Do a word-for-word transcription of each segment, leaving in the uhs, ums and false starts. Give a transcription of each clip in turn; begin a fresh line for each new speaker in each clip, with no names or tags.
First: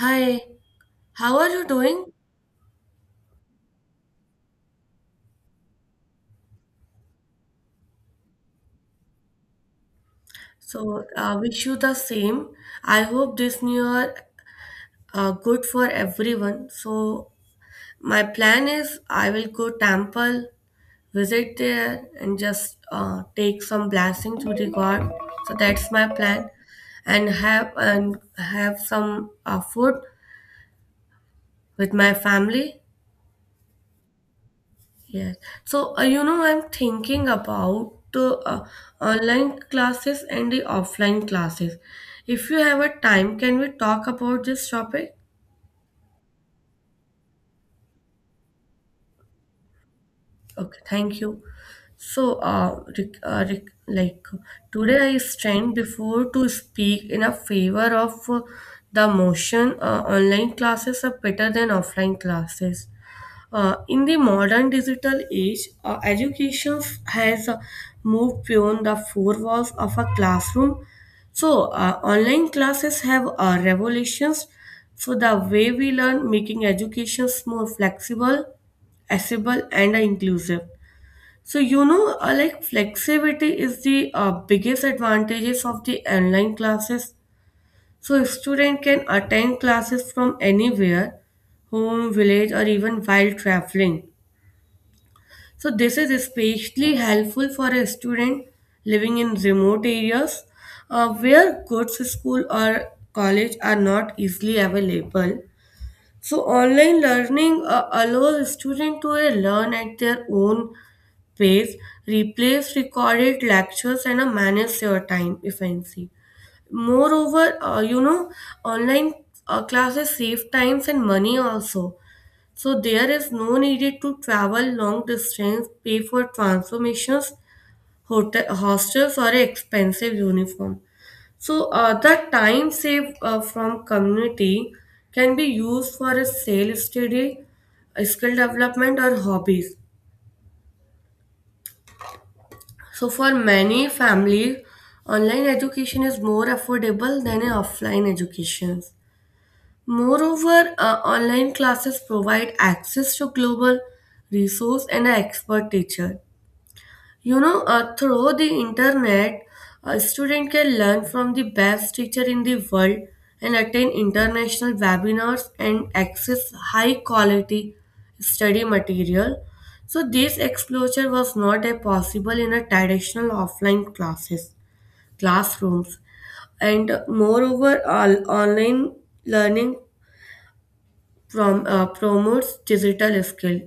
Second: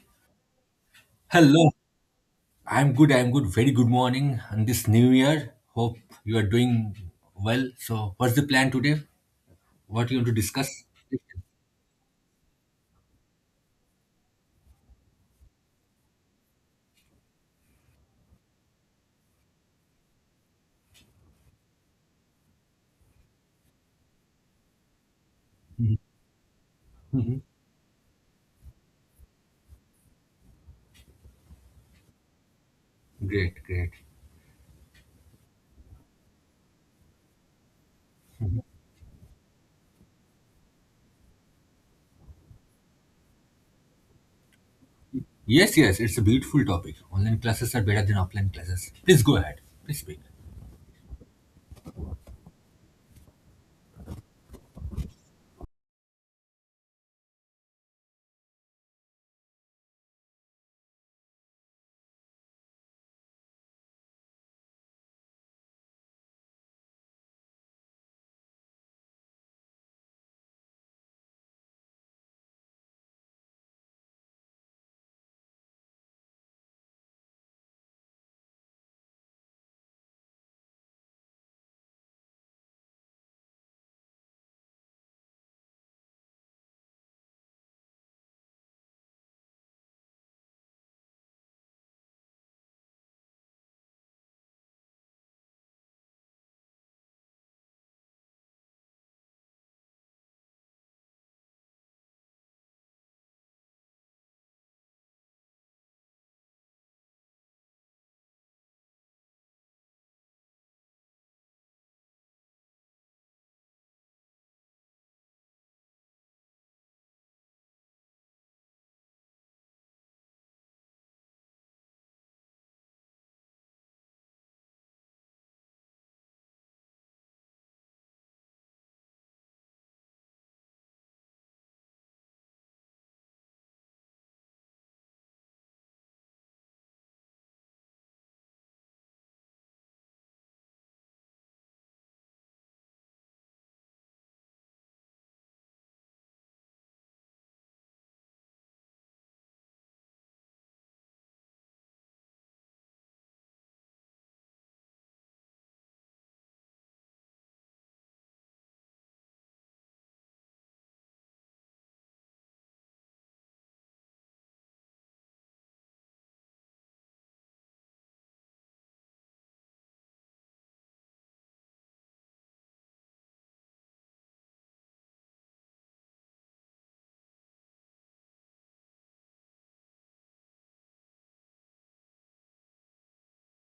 Hi, how are you
Hello.
doing?
I'm good. I'm good. Very good morning on this new year. Hope you are doing well. So, what's the plan today? What you want to discuss?
So, uh,
Mhm.
wish you the same. I hope this new year uh, good for everyone. So, my plan is I will go temple, visit there, and just uh, take some blessing to the God. So that's my plan, and
Mhm.
have and have some uh, food with my family.
Great, great.
Yes. So, uh, you know, I'm thinking about the uh, online classes and the offline classes. If you have a time, can we talk about this topic?
Yes, yes, it's a beautiful topic. Online classes are better than offline classes. Please go ahead. Please speak.
Okay, thank you. So, uh, rec- uh, rec- like today I stand before to speak in a favor of uh, the motion, uh, online classes are better than offline classes. Uh, in the modern digital age, uh, education has uh, moved beyond the four walls of a classroom. So, uh, online classes have uh, revolutions. So, the way we learn, making education more flexible, accessible, and uh, inclusive. So, you know, uh, like flexibility is the uh, biggest advantages of the online classes. So, a student can attend classes from anywhere, home, village, or even while traveling. So this is especially helpful for a student living in remote areas uh, where good school or college are not easily available. So online learning uh, allows students to uh, learn at their own pace, replace recorded lectures, and uh, manage their time efficiently. Moreover, uh, you know, online uh, classes save times and money also, so there is no need to travel long distance, pay for transformations, hotel, hostels, or expensive uniform. So uh, the time saved uh, from community can be used for a sale study, skill development, or hobbies. So for many families, online education is more affordable than an offline education. Moreover, uh, online classes provide access to global resource and an expert teacher. You know, uh, through the internet, a student can learn from the best teacher in the world and attend international webinars and access high quality study material. So this exposure was not a possible in a traditional offline classes classrooms. And moreover, all online learning prom- uh, promotes digital skill.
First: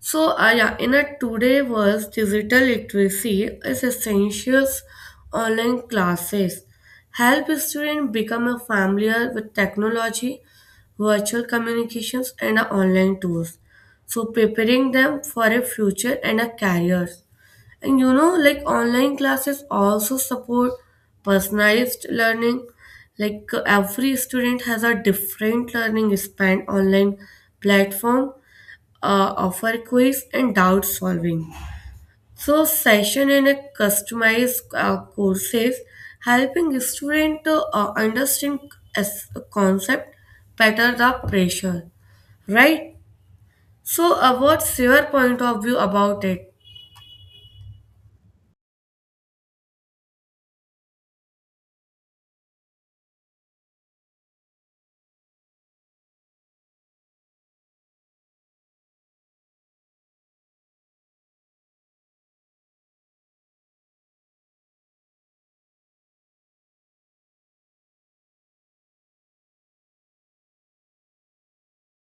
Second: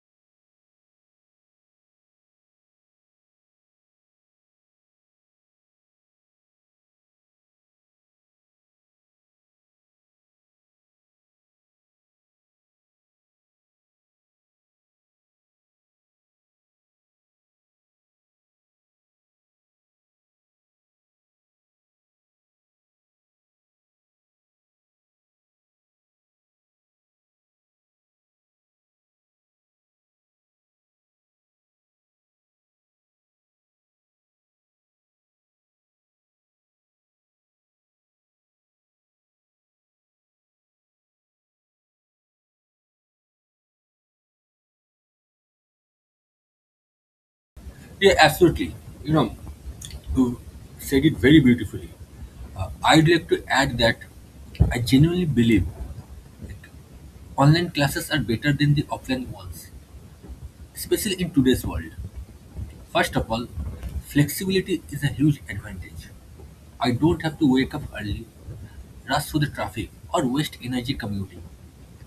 So, uh, yeah, in a today was digital literacy is essential. Online classes help students become familiar with technology, virtual communications, and uh, online tools. So, preparing them for a future and a career. And you know, like online classes also support personalized learning. Like uh, every student has a different learning span. Online platform uh, offer quiz and doubt solving. So session and a customized uh, courses helping student to uh, understand as a concept better the pressure, right? So uh, what's your point of view about it?
Yeah, absolutely. You know, you said it very beautifully. Uh, I'd like to add that I genuinely believe like, online classes are better than the offline ones, especially in today's world. First of all, flexibility is a huge advantage. I don't have to wake up early, rush through the traffic, or waste energy commuting.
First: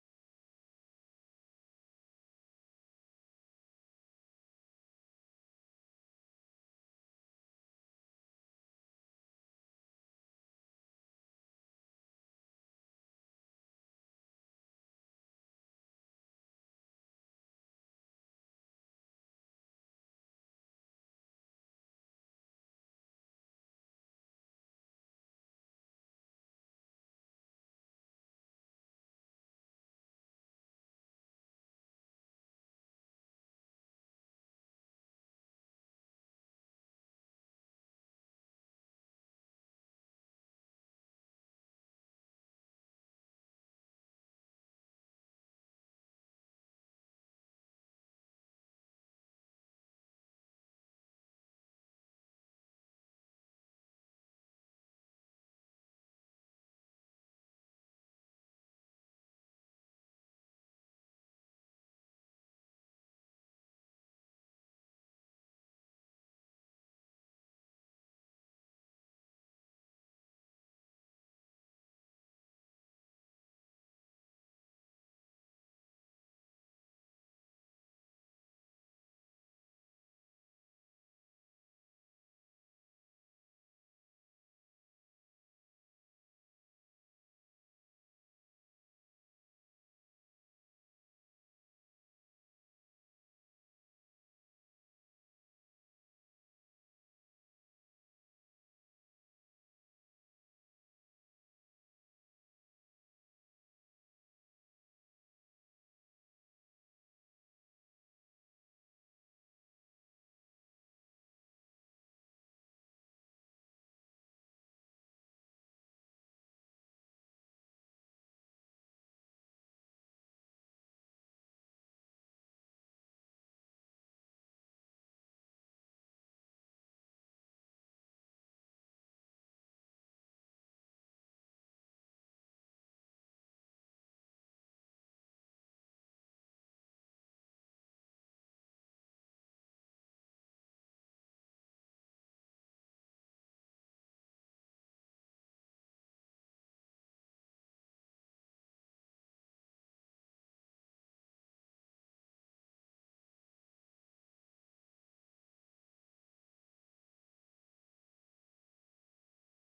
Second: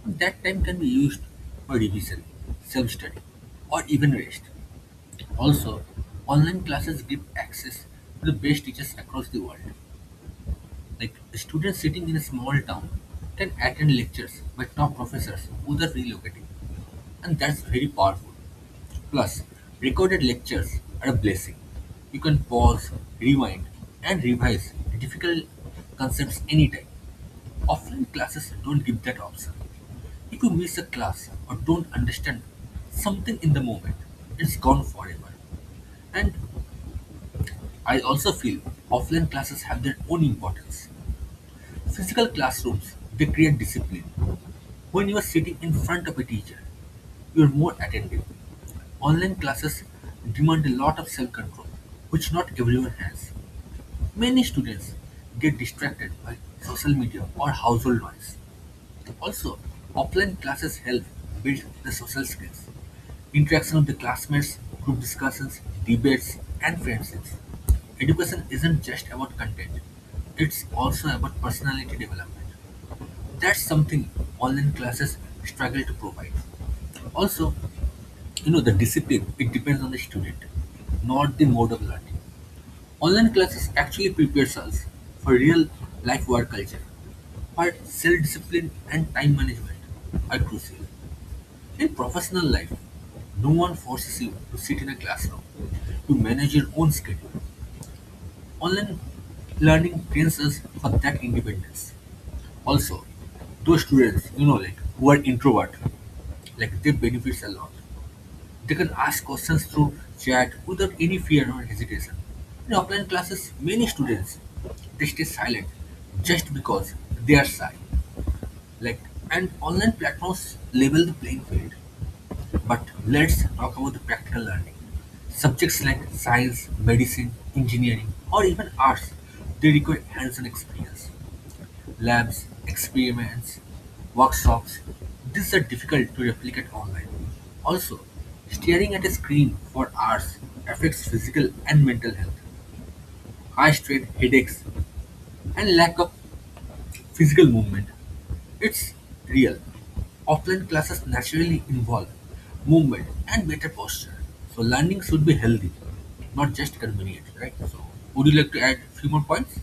That time can be used for revision, self study, or even rest. Also, online classes give access to the best teachers across the world. Like students sitting in a small town can attend lectures by top professors who are relocating, and that's very powerful. Plus, recorded lectures are a blessing. You can pause, rewind, and revise difficult concepts anytime. Offline classes don't give that option. If you miss a class or don't understand something in the moment, it's gone forever. And I also feel offline classes have their own importance. Physical classrooms, they create discipline. When you are sitting in front of a teacher, you are more attentive. Online classes demand a lot of self control, which not everyone has. Many students get distracted by social media or household noise. Also, offline classes help build the social skills, interaction with the classmates, group discussions, debates, and friendships. Education isn't just about content, it's also about personality development. That's something online classes struggle to provide. Also, you know, the discipline, it depends on the student, not the mode of learning. Online classes actually prepares us for real life work culture, where self-discipline and time management are crucial. In professional life, no one forces you to sit in a classroom to manage your own schedule. Online learning trains us for that independence. Also, those students, you know, like who are introvert, like they benefits a lot. They can ask questions through chat without any fear or hesitation. In offline classes, many students they stay silent just because they are shy. Like and online platforms level the playing field. But let's talk about the practical learning. Subjects like science, medicine, engineering, or even arts, they require hands-on experience. Labs, experiments, workshops, these are difficult to replicate online. Also, staring at a screen for hours affects physical and mental health, high strain, headaches, and lack of physical movement. It's real. Offline classes naturally involve movement and better posture. So learning should be healthy, not just convenient, right? So would you like to add few more points?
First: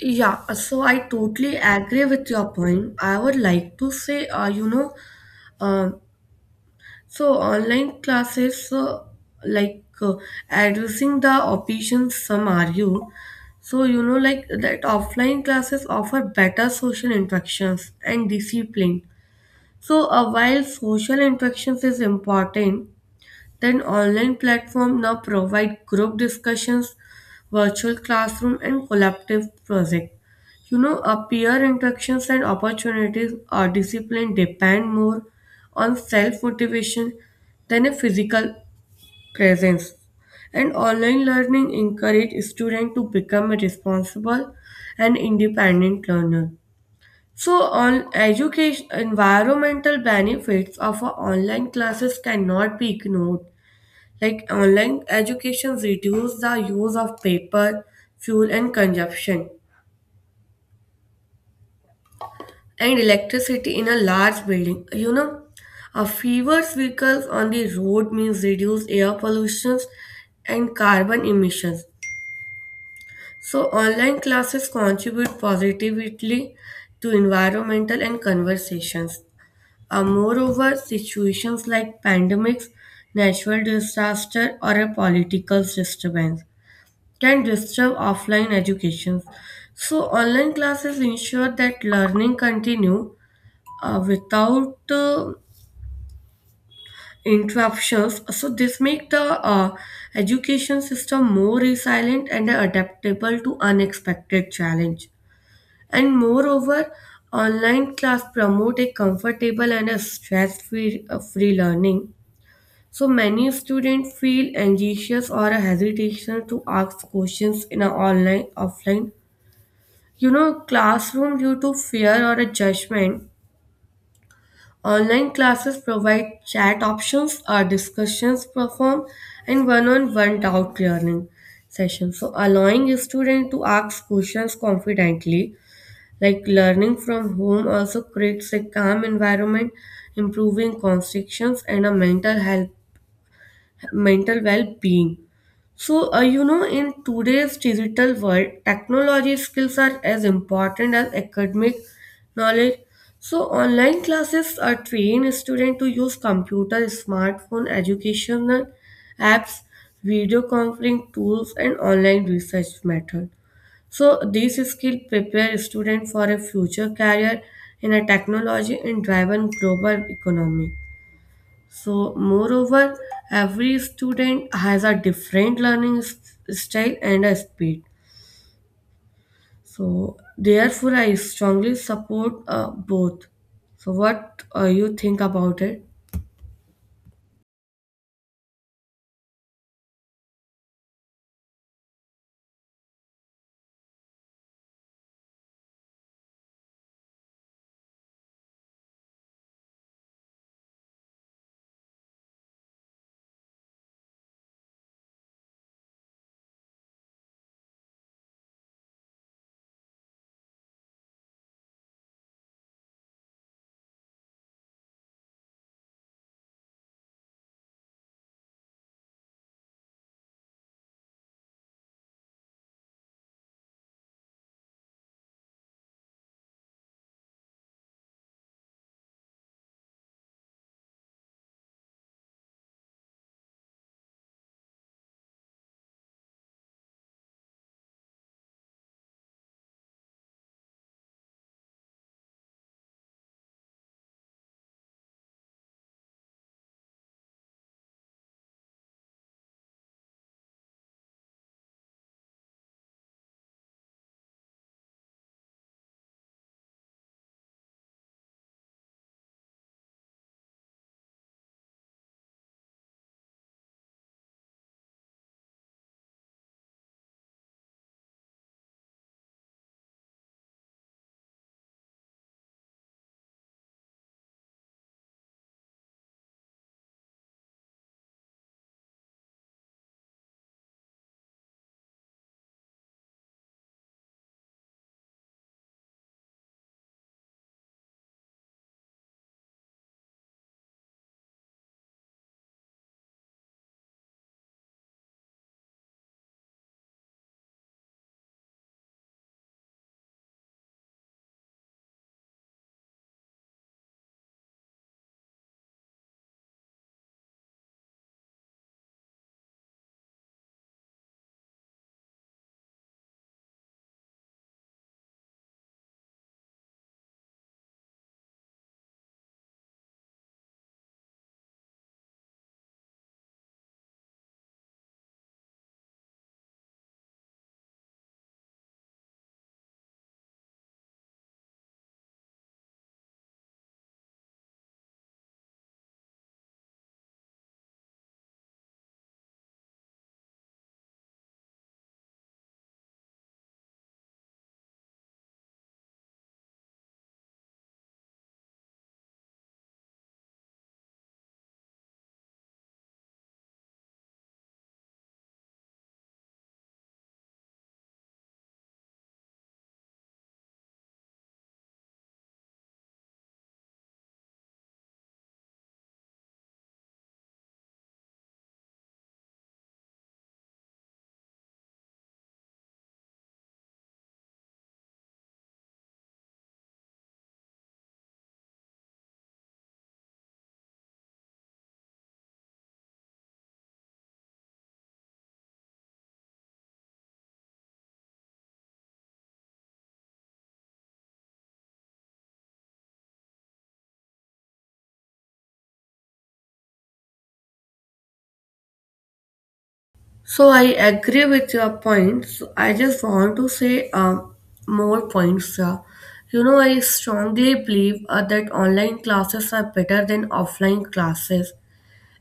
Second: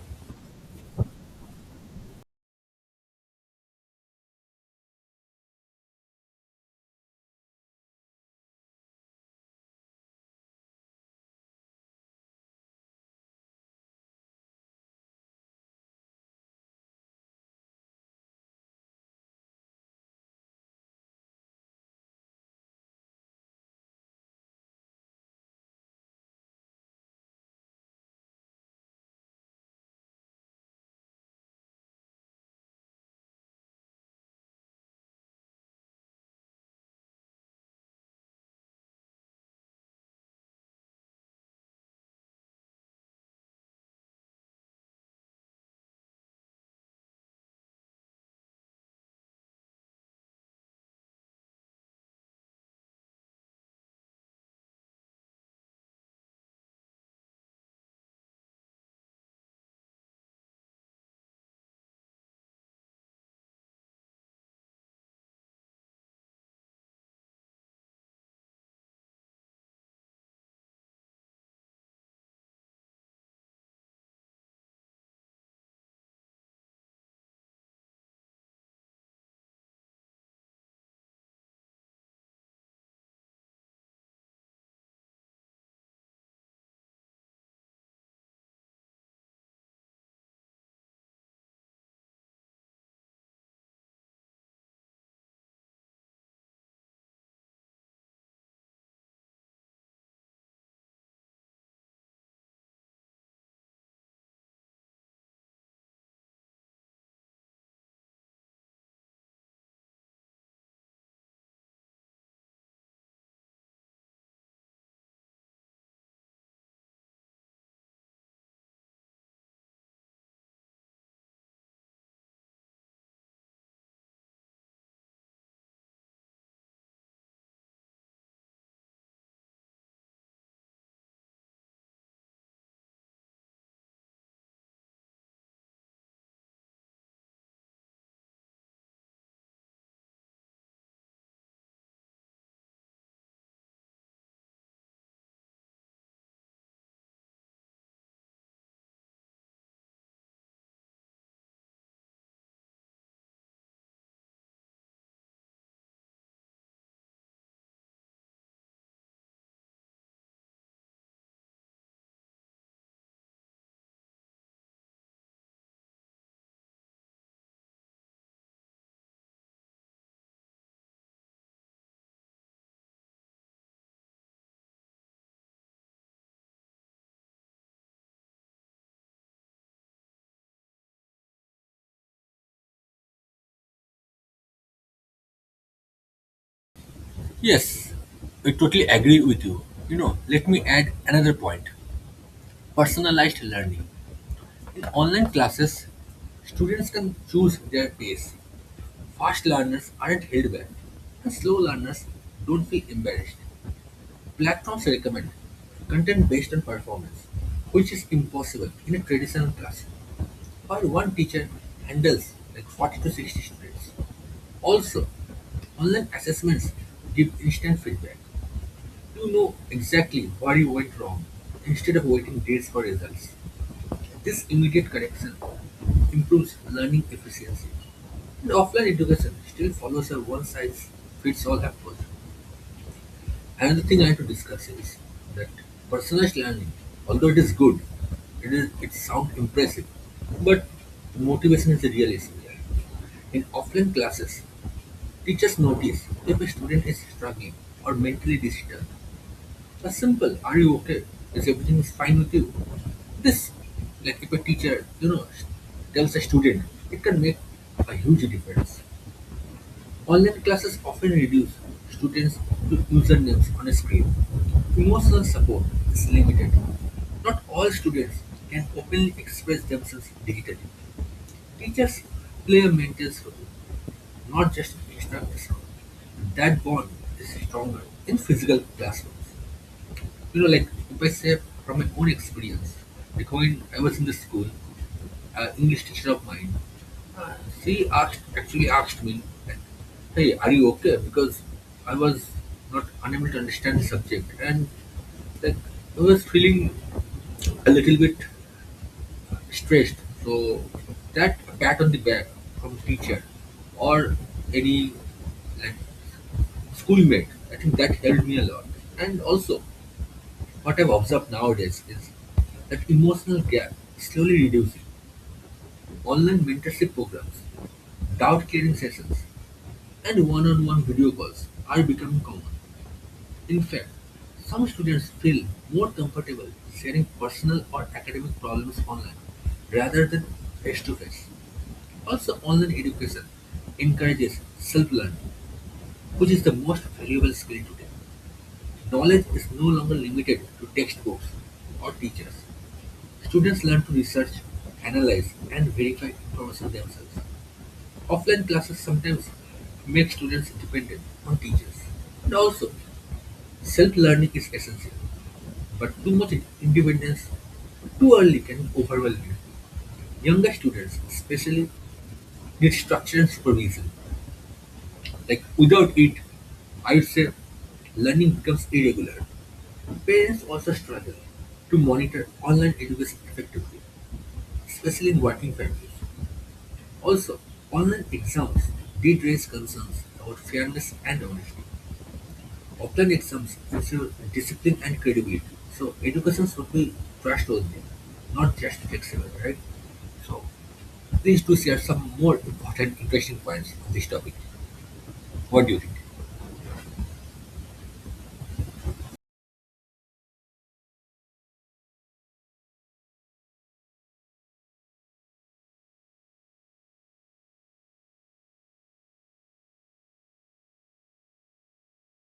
Yeah, so I totally agree with your point. I would like to say, uh, you know, um So online classes, uh, like uh, addressing the opinions, some argue. So you know, like that offline classes offer better social interactions and discipline. So uh, while social interactions is important, then online platforms now provide group discussions, virtual classroom, and collaborative projects. You know, our peer interactions and opportunities are discipline depend more on self motivation than a physical presence. And online learning encourage students to become a responsible and independent learner. So, on education, environmental benefits of a online classes cannot be ignored. Like online education reduced the use of paper, fuel and consumption, and electricity in a large building. You know, a fewer vehicles on the road means reduced air pollutions and carbon emissions. So online classes contribute positively to environmental and conversations. Uh, moreover, situations like pandemics, natural disaster, or a political disturbance can disturb offline education. So online classes ensure that learning continue uh, without uh, interruptions. So this make the uh, education system more resilient and adaptable to unexpected challenge. And moreover, online class promote a comfortable and a stress-free uh, free learning. So many students feel anxious or a hesitation to ask questions in an online offline, you know, classroom due to fear or a judgment. Online classes provide chat options, or discussions perform, and one-on-one doubt clearing sessions. So allowing a student to ask questions confidently, like learning from home also creates a calm environment, improving constrictions and a mental health mental well-being. So, uh, you know, in today's digital world, technology skills are as important as academic knowledge. So, online classes are train students to use computer, smartphone, educational apps, video conferencing tools, and online research method. So, these skills prepare students for a future career in a technology and driven global economy. So, moreover, every student has a different learning s- style and a speed. So, therefore, I strongly support uh, both. So, what uh, you think about it?
Yes, I totally agree with you. You know, let me add another point personalized learning. In online classes, students can choose their pace. Fast learners aren't held back, and slow learners don't feel embarrassed. Platforms recommend content based on performance, which is impossible in a traditional class, where one teacher handles like forty to sixty students. Also, online assessments give instant feedback. You know exactly where you went wrong instead of waiting days for results. This immediate correction improves learning efficiency. And offline education still follows a one size fits all approach. Another thing I have to discuss is that personalized learning, although it is good, it is it sounds impressive, but motivation is the real issue here. In offline classes, teachers notice if a student is struggling or mentally disturbed a simple "Are you okay? Is everything is fine with you?" This, like if a teacher, you know, tells a student, it can make a huge difference. Online classes often reduce students to usernames on a screen. Emotional support is limited. Not all students can openly express themselves digitally. Teachers play a maintenance role, not just an instructor's role. That bond is stronger in physical classrooms. You know, like if I say from my own experience, like when I was in the school, uh, English teacher of mine, uh, she asked actually asked me, like, "Hey, are you okay?" Because I was not unable to understand the subject, and like I was feeling a little bit stressed. So that pat on the back from teacher or any like schoolmate, I think that helped me a lot. And also, what I've observed nowadays is that emotional gap is slowly reducing. Online mentorship programs, doubt clearing sessions, and one on one video calls are becoming common. In fact, some students feel more comfortable sharing personal or academic problems online rather than face to face. Also, online education encourages self learning, which is the most valuable skill today. Knowledge is no longer limited to textbooks or teachers. Students learn to research, analyze, and verify information themselves. Offline classes sometimes make students dependent on teachers. And also, self-learning is essential, but too much independence too early can be overwhelming. Younger students, especially, need structure and supervision. Like without it, I would say learning becomes irregular. Parents also struggle to monitor online education effectively, especially in working families. Also, online exams did raise concerns about fairness and honesty. Offline exams ensure discipline and credibility, so education should be trustworthy, not just flexible, right? So, please do share some more important, interesting points on this topic. What do you think?
So, I agree with your points. I just want to say um, more points. Uh, you know, I strongly believe uh, that online classes are better than offline classes,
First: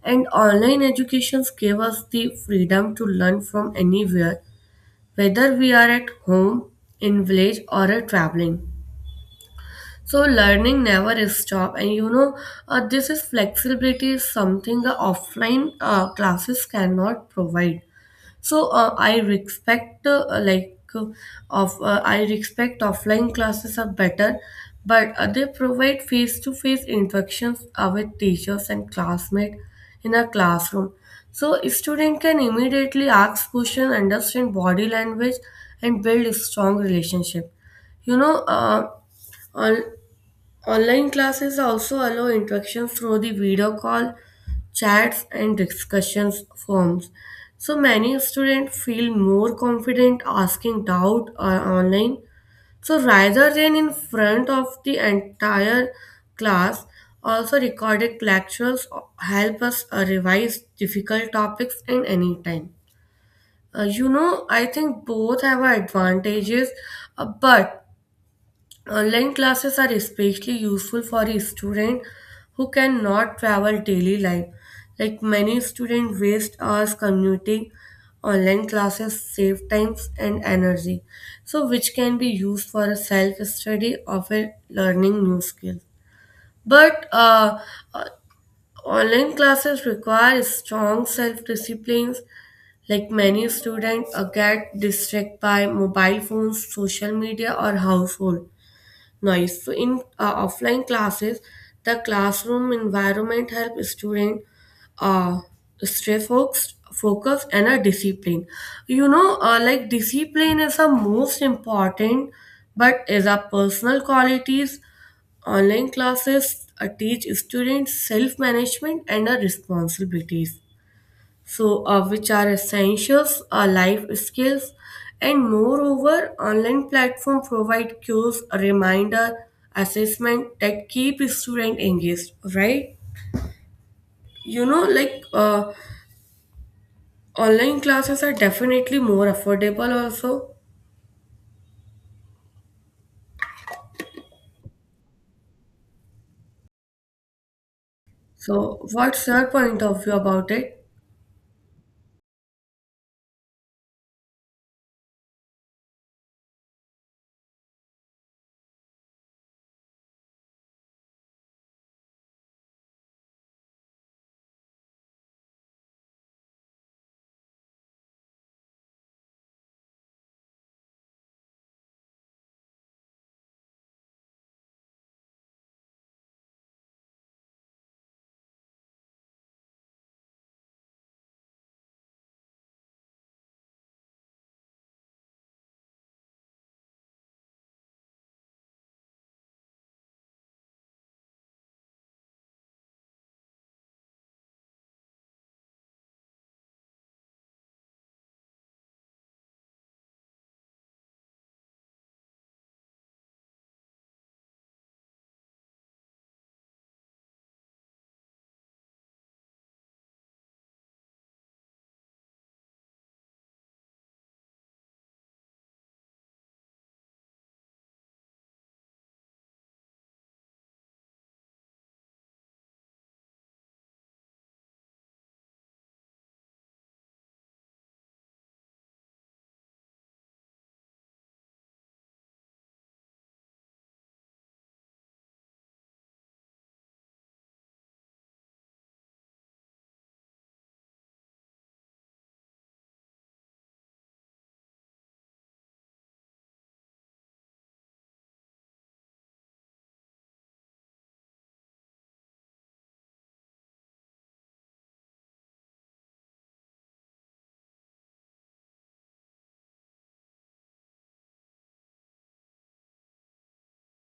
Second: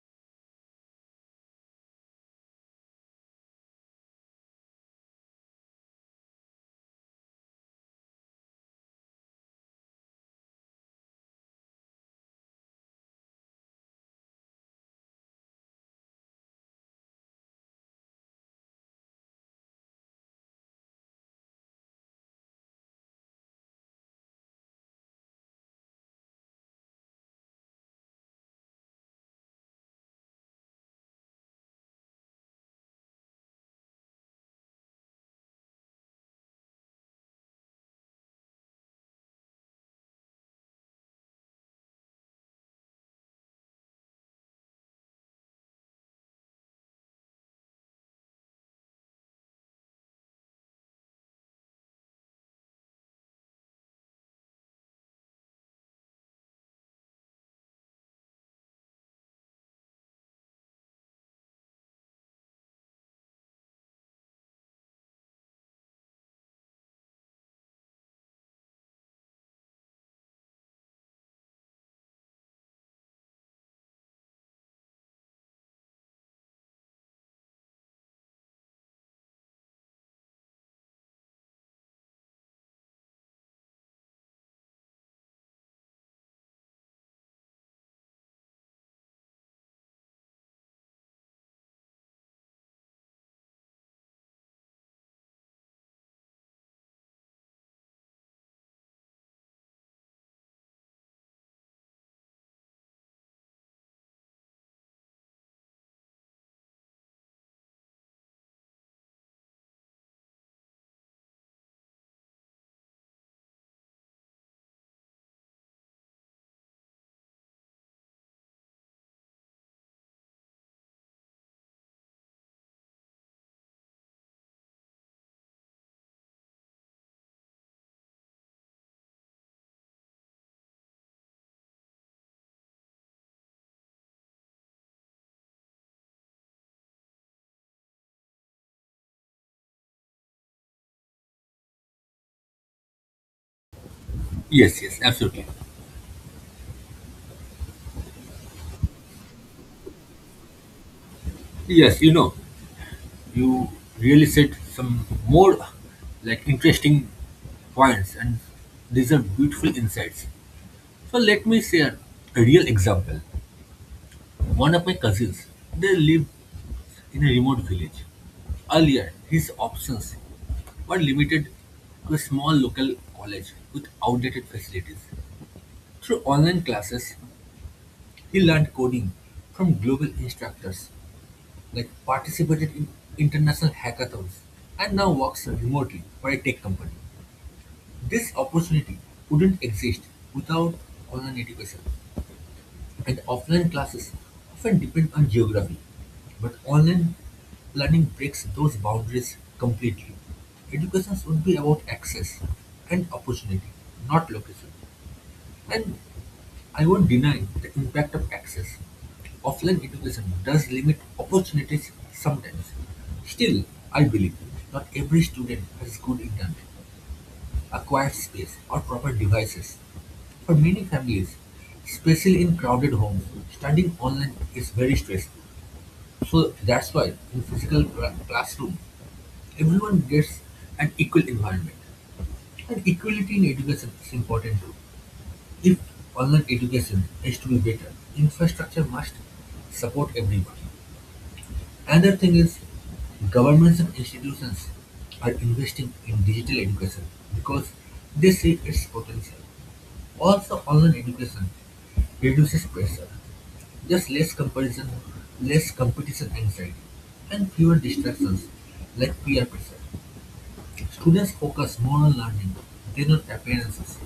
and online educations gave us the freedom to learn from anywhere, whether we are at home, in village, or are traveling. So learning never is stop, and you know uh, this is flexibility is something the offline uh, classes cannot provide. So uh, i respect uh, like uh, of uh, I respect offline classes are better, but uh, they provide face-to-face interactions uh, with teachers and classmates in a classroom. So a student can immediately ask questions, understand body language, and build a strong relationship. You know uh, on Online classes also allow interaction through the video call, chats, and discussions forums. So many students feel more confident asking doubt uh, online. So rather than in front of the entire class, also recorded lectures help us uh, revise difficult topics in any time. Uh, you know, I think both have advantages, uh, but online classes are especially useful for a student who cannot travel daily life. Like many students waste hours commuting, online classes save times and energy, so which can be used for self-study or for learning new skills. But uh, uh, online classes require strong self-disciplines. Like many students uh, get distracted by mobile phones, social media, or household noise. So in uh, offline classes, the classroom environment help student uh, stay focused, focused and are disciplined. You know, uh, like discipline is the most important, but as a personal qualities, online classes uh, teach students self management and uh, responsibilities, so uh, which are essentials uh, life skills. And moreover, online platform provide cues reminder assessment that keep student engaged, right? You know like uh, online classes are definitely more affordable also.
Yes, yes, absolutely.
So what's your point of view about it?
Yes, you know, you really said some more like interesting points, and these are beautiful insights. So, let me share a real example. One of my cousins, they live in a remote village. Earlier, his options were limited to a small local college with outdated facilities. Through online classes, he learned coding from global instructors, like participated in international hackathons, and now works remotely for a tech company. This opportunity wouldn't exist without online education. And offline classes often depend on geography, but online learning breaks those boundaries completely. Education should be about access and opportunity, not location. And I won't deny the impact of access. Offline education does limit opportunities sometimes. Still, I believe not every student has good internet acquired space, or proper devices. For many families, especially in crowded homes, studying online is very stressful. So that's why in physical cla- classroom, everyone gets an equal environment. And equality in education is important too. If online education is to be better, infrastructure must support everyone. Another thing is governments and institutions are investing in digital education because they see its potential. Also online education reduces pressure. There's less comparison, less competition anxiety, and fewer distractions like peer pressure. Students focus more on learning than on appearances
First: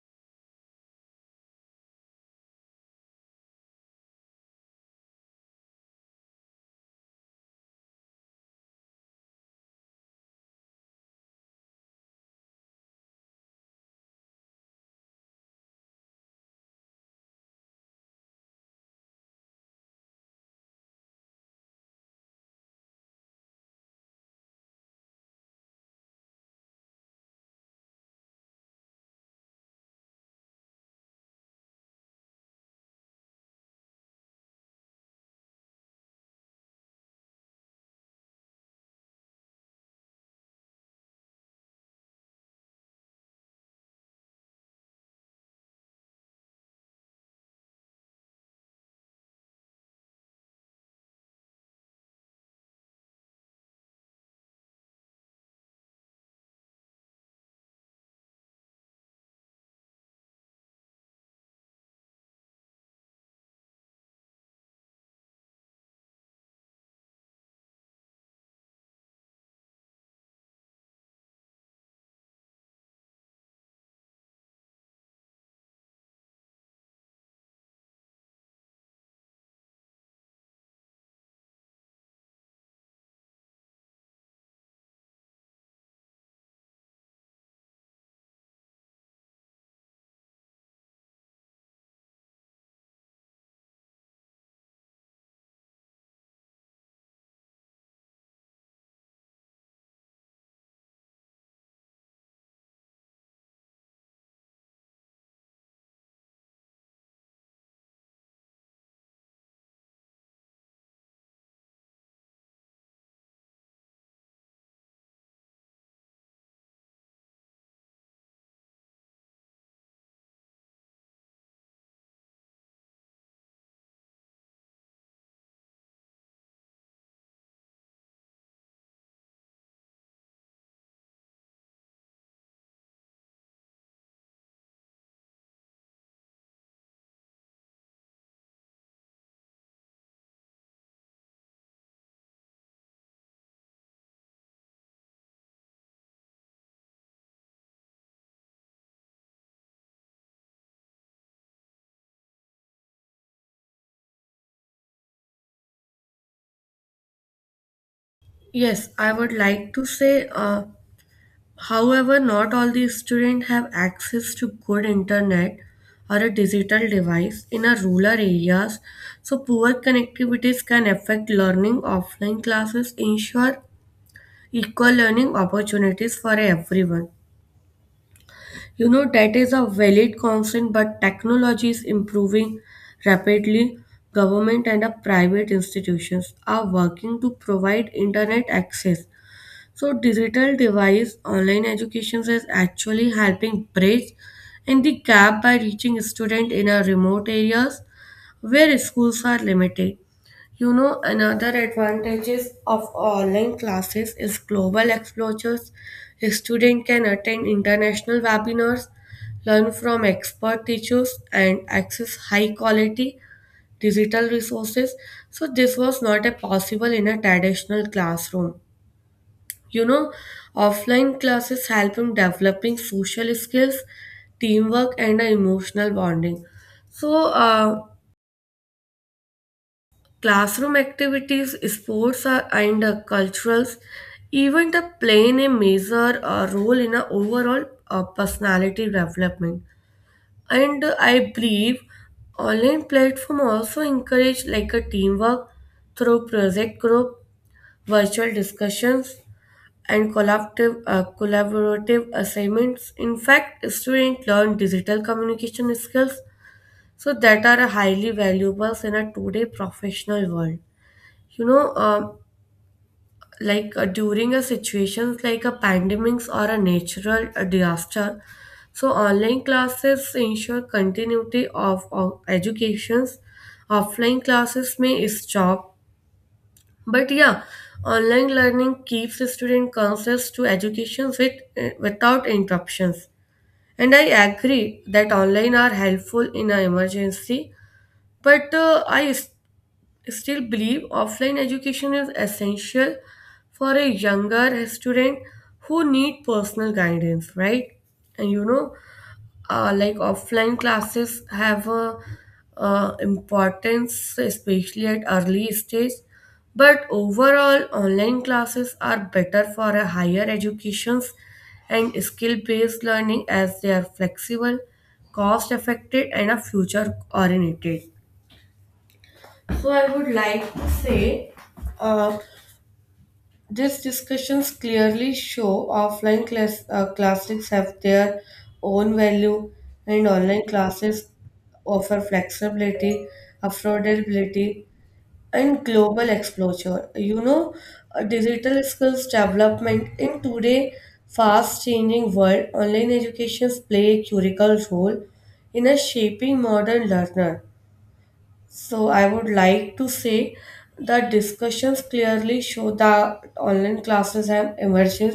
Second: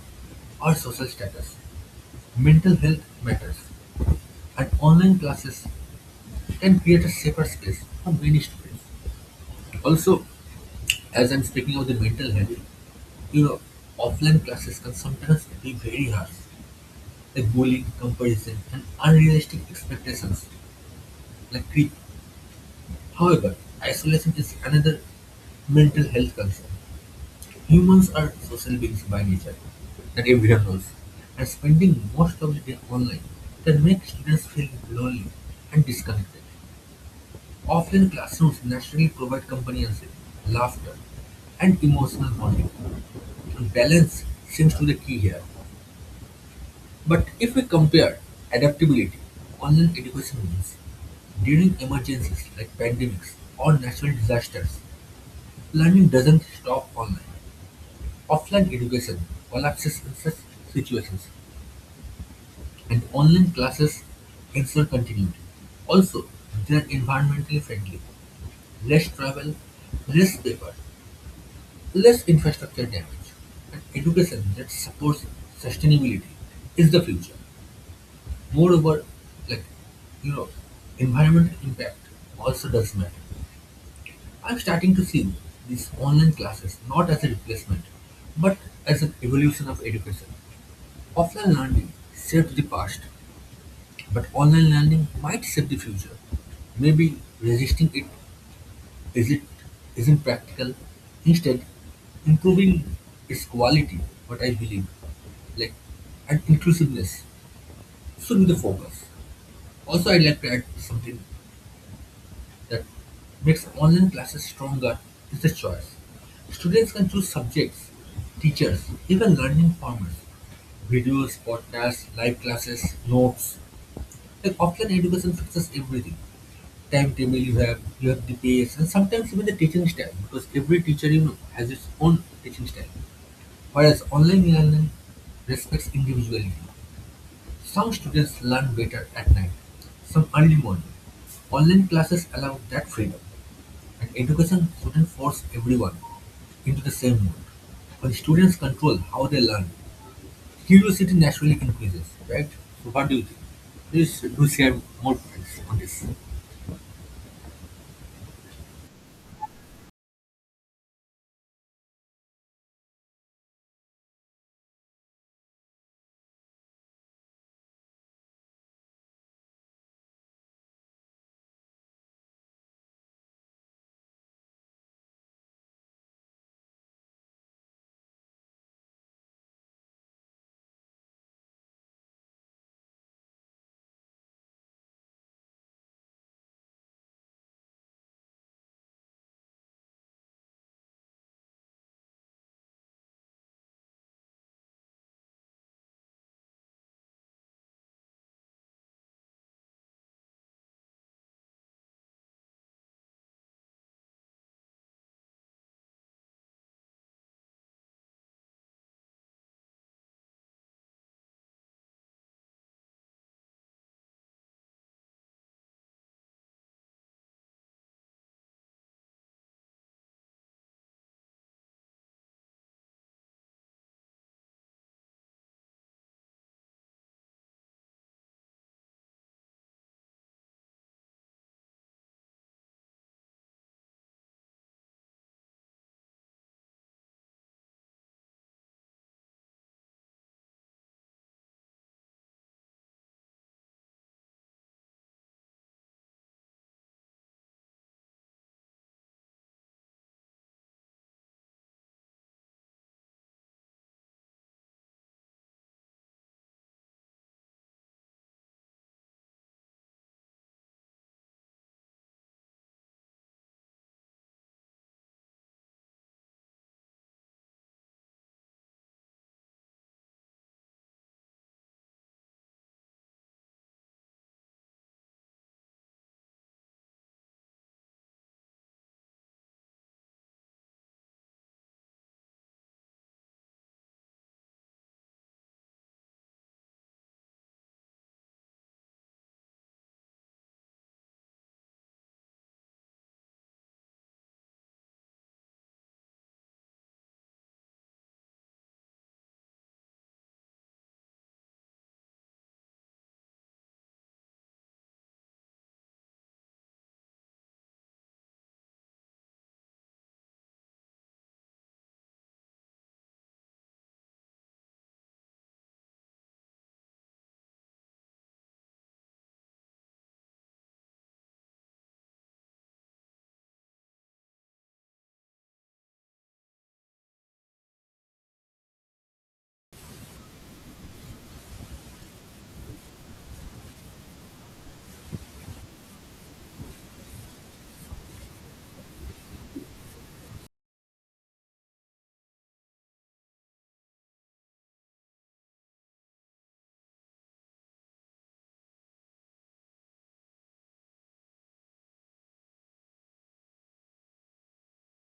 or social status. Mental health matters, and online classes can create a safer space for many students. Also, as I'm speaking of the mental health, you know, offline classes can sometimes be very harsh. A bullying comparison and unrealistic expectations like quit. However, isolation is another mental health concern. Humans are social beings by nature, that everyone knows, and spending most of the day online can make students feel lonely and disconnected. Offline classrooms naturally provide companionship, laughter, and emotional bonding. Balance seems to be the key here. But if we compare adaptability, online education means during emergencies like pandemics or natural disasters, learning doesn't stop online. Offline education collapses in such situations, and online classes ensure continuity. Also, they are environmentally friendly, less travel, less paper, less infrastructure damage, and education that supports sustainability is the future. Moreover, like you know, environmental impact also does matter. I'm starting to see these online classes not as a replacement, but as an evolution of education. Offline learning saved the past, but online learning might save the future. Maybe resisting it is it isn't practical. Instead, improving its quality, what I believe, like and inclusiveness should be the focus. Also, I'd like to add something that makes online classes stronger is a choice. Students can choose subjects, teachers, even learning formats. Videos, podcasts, live classes, notes. Like offline education fixes everything. Timetable you have, you have the pace, and sometimes even the teaching style, because every teacher you know has its own teaching style. Whereas online learning respects individuality. Some students learn better at night, some early morning. Online classes allow that freedom. And education shouldn't force everyone into the same mold. When students control how they learn, curiosity naturally increases, right? So what do you think? Please do share more points on this.
Yes, I would like to say. uh, However, not all the students have access to good internet or a digital device in our rural areas, so poor connectivities can affect learning. Offline classes ensure equal learning opportunities for everyone. You know, that is a valid concern, but technology is improving rapidly. Government and the private institutions are working to provide internet access so digital device online education is actually helping bridge in the gap by reaching students in a remote areas where schools are limited. You know, another advantages of online classes is global exposures. A student can attend international webinars, learn from expert teachers, and access high quality digital resources. So this was not a possible in a traditional classroom. You know, offline classes help in developing social skills, teamwork, and a emotional bonding. So, uh, classroom activities, sports, uh, and uh, culturals, even the playing a major uh, role in a overall uh, personality development. And uh, I believe online platform also encourage like a teamwork through project group, virtual discussions, and collaborative, uh, collaborative assignments. In fact, students learn digital communication skills so that are highly valuable in a today professional world. You know, um, like uh, during a situations like a pandemics or a natural uh, disaster, so online classes ensure continuity of, of educations. Offline classes may stop, but yeah, online learning keeps the student conscious to education with, eh, without interruptions. And I agree that online are helpful in an emergency, but uh, I s- still believe offline education is essential for a younger student who need personal guidance, right? And you know, uh, like offline classes have a uh, importance, especially at early stage, but overall online classes are better for a higher educations and skill based learning as they are flexible, cost effective, and are future oriented. So i would like to say uh, these discussions clearly show offline class, uh, classics have their own value, and online classes offer flexibility, affordability, and global exposure. You know, uh, digital skills development in today fast-changing world, online educations play a critical role in a shaping modern learner. So I would like to say that discussions clearly show that online classes have emerged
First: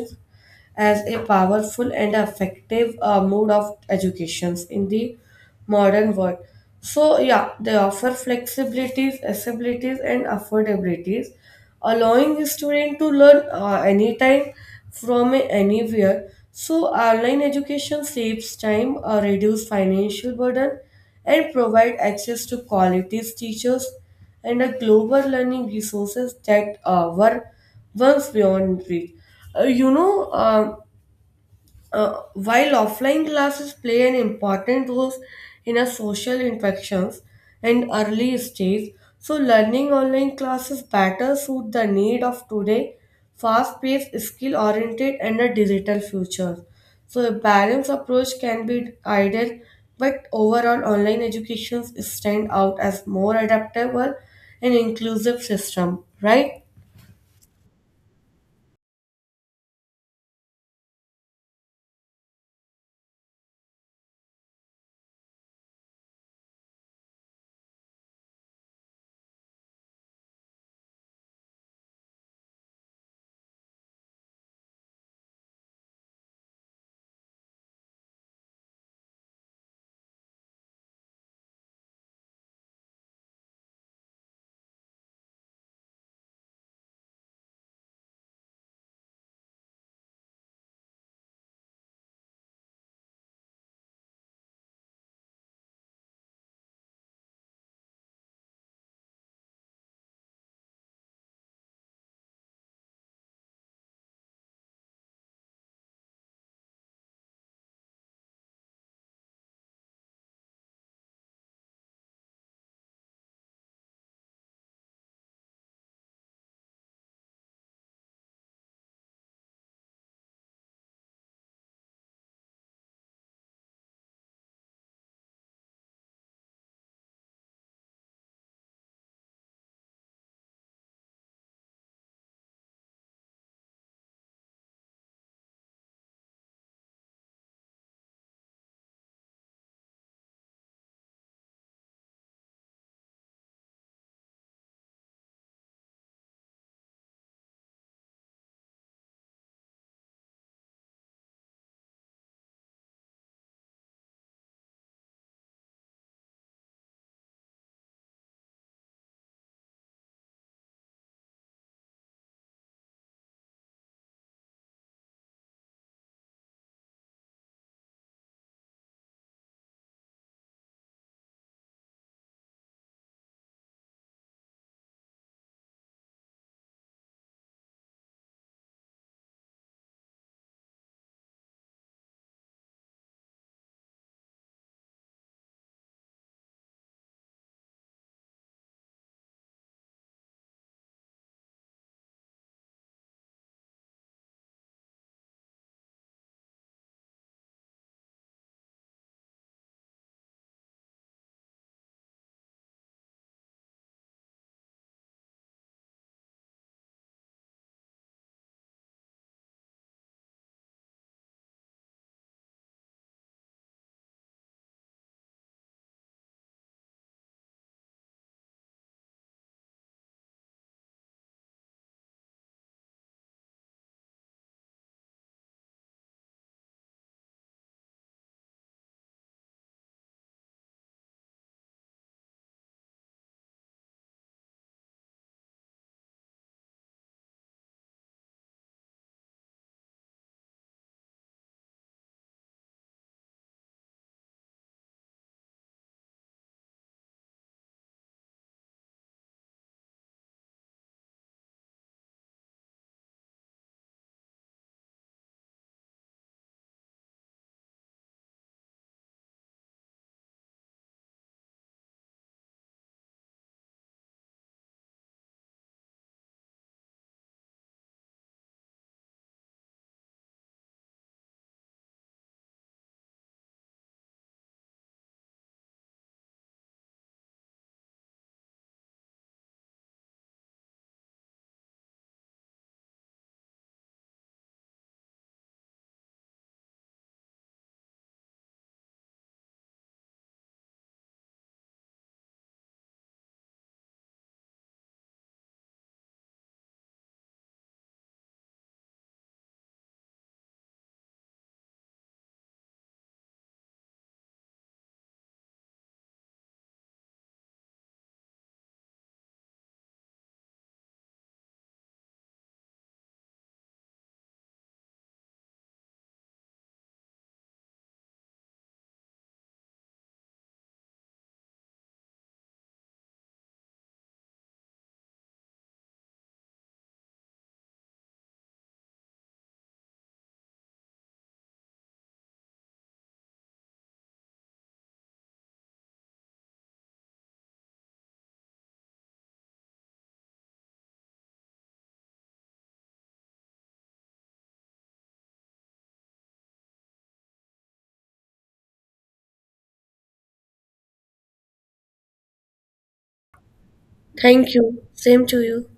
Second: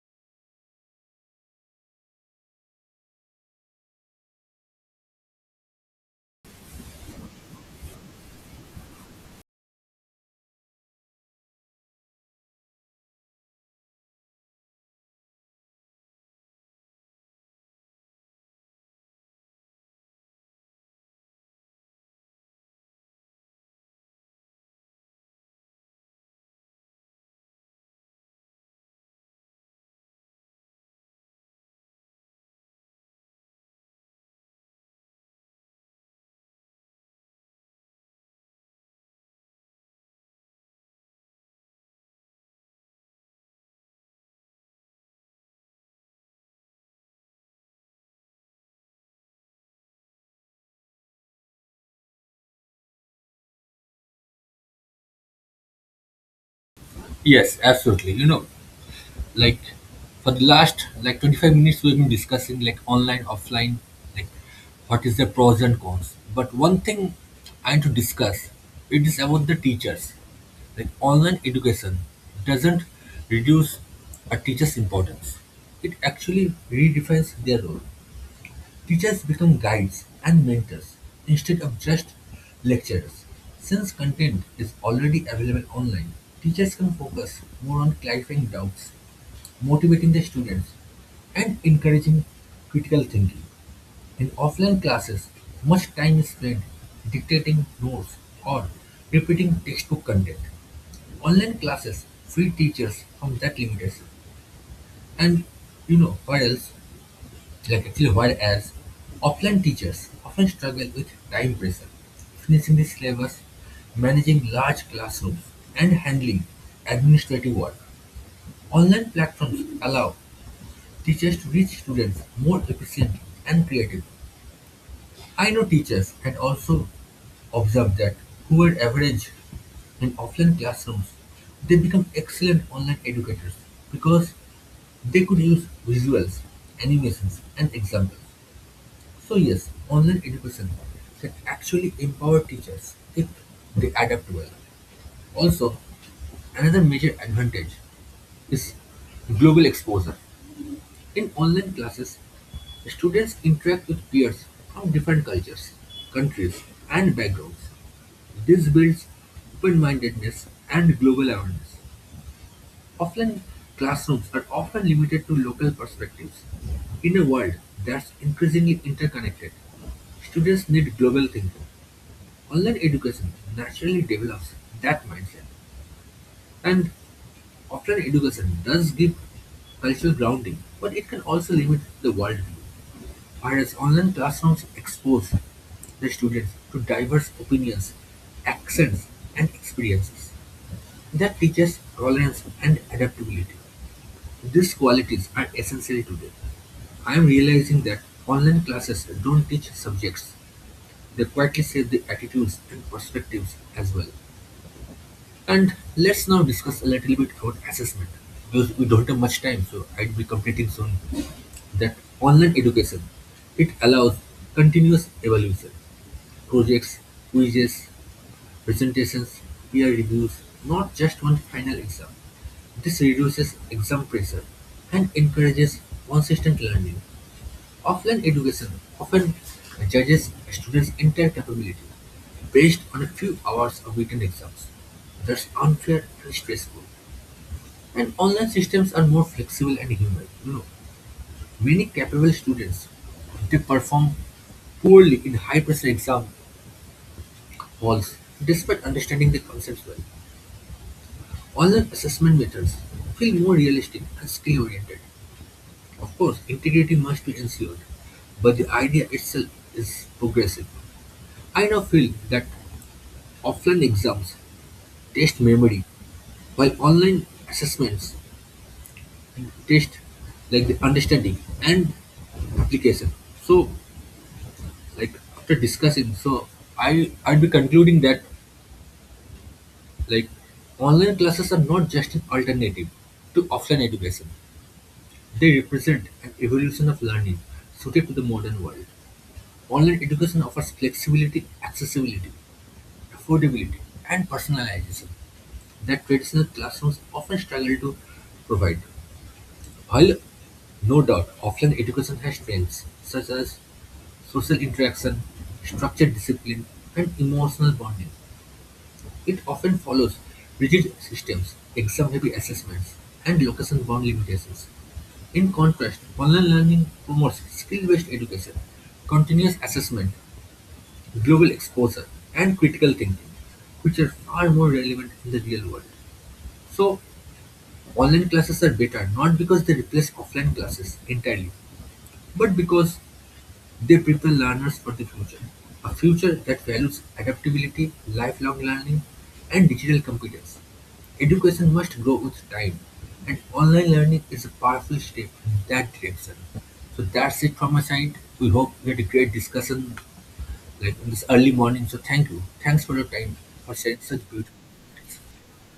as a powerful and effective uh, mode of education in the modern world. So yeah, they offer flexibilities, accessibilities, and affordabilities, allowing a student to learn uh, anytime from anywhere. So online education saves time, uh, reduce financial burden, and provide access to quality teachers and a global learning resources that uh, were once beyond reach. Uh, you know. um uh, while offline classes play an important role in our social interactions and early stage, so learning online classes better suit the need of today fast-paced, skill-oriented, and a digital future. So a balanced approach can be ideal, but overall online educations stand out as more adaptable and inclusive system, right?
Yes, absolutely. You know, like for the last like twenty-five minutes we've been discussing like online offline like what is the pros and cons but one thing I want to discuss it is about the teachers like online education doesn't reduce a teacher's importance it actually redefines their role teachers become guides and mentors instead of just lecturers since content is already available online teachers can focus more on clarifying doubts motivating the students, and encouraging critical thinking. In offline classes, much time is spent dictating notes or repeating textbook content. Online classes free teachers from that limitation. And you know, what else? Like actually, whereas offline teachers often struggle with time pressure, finishing the syllabus, managing large classrooms, and handling administrative work. Online platforms allow teachers reach students more efficiently and creatively. I know teachers had also observed that who were average in offline classrooms, they become excellent online educators because they could use visuals, animations, and examples. So yes, online education can actually empower teachers if they adapt well. Also, another major advantage is global exposure. In online classes, students interact with peers from different cultures, countries, and backgrounds. This builds open-mindedness and global awareness. Offline classrooms are often limited to local perspectives. In a world that's increasingly interconnected, students need global thinking. Online education naturally develops that mindset. And offline education does give cultural grounding, but it can also limit the worldview. Whereas online classrooms expose the students to diverse opinions, accents, and experiences, that teaches tolerance and adaptability. These qualities are essential today. I am realizing that online classes don't teach subjects, they quietly shape the attitudes and perspectives as well. And let's now discuss a little bit about assessment because we don't have much time, so I'd be completing soon. That online education it allows continuous evaluation, projects, quizzes, presentations, peer reviews, not just one final exam. This reduces exam pressure and encourages consistent learning. Offline education often judges a student's entire capability based on a few hours of written exams. That's unfair and stressful. And online systems are more flexible and human. You know, many capable students they perform poorly in high-pressure exam halls despite understanding the concepts well. Online assessment methods feel more realistic and skill-oriented. Of course, integrity must be ensured, but the idea itself is progressive. I now feel that offline exams test memory, while online assessments test like the understanding and application. So, like after discussing, so I I'd be concluding that like online classes are not just an alternative to offline education. They represent an evolution of learning suited to the modern world. Online education offers flexibility, accessibility, affordability, and personalization that traditional classrooms often struggle to provide. While no doubt offline education has strengths such as social interaction, structured discipline, and emotional bonding, it often follows rigid systems, exam-heavy assessments, and location-bound limitations. In contrast, online learning promotes skill-based education, continuous assessment, global exposure, and critical thinking, which are far more relevant in the real world. So, online classes are better not because they replace offline classes entirely, but because they prepare learners for the future. A future that values adaptability, lifelong learning, and digital competence. Education must grow with time, and online learning is a powerful step in that direction. So that's it from my side. We hope we had a great discussion like in this early morning. So thank you. Thanks for your time for sharing such
Thank
beautiful.
you. Same to you.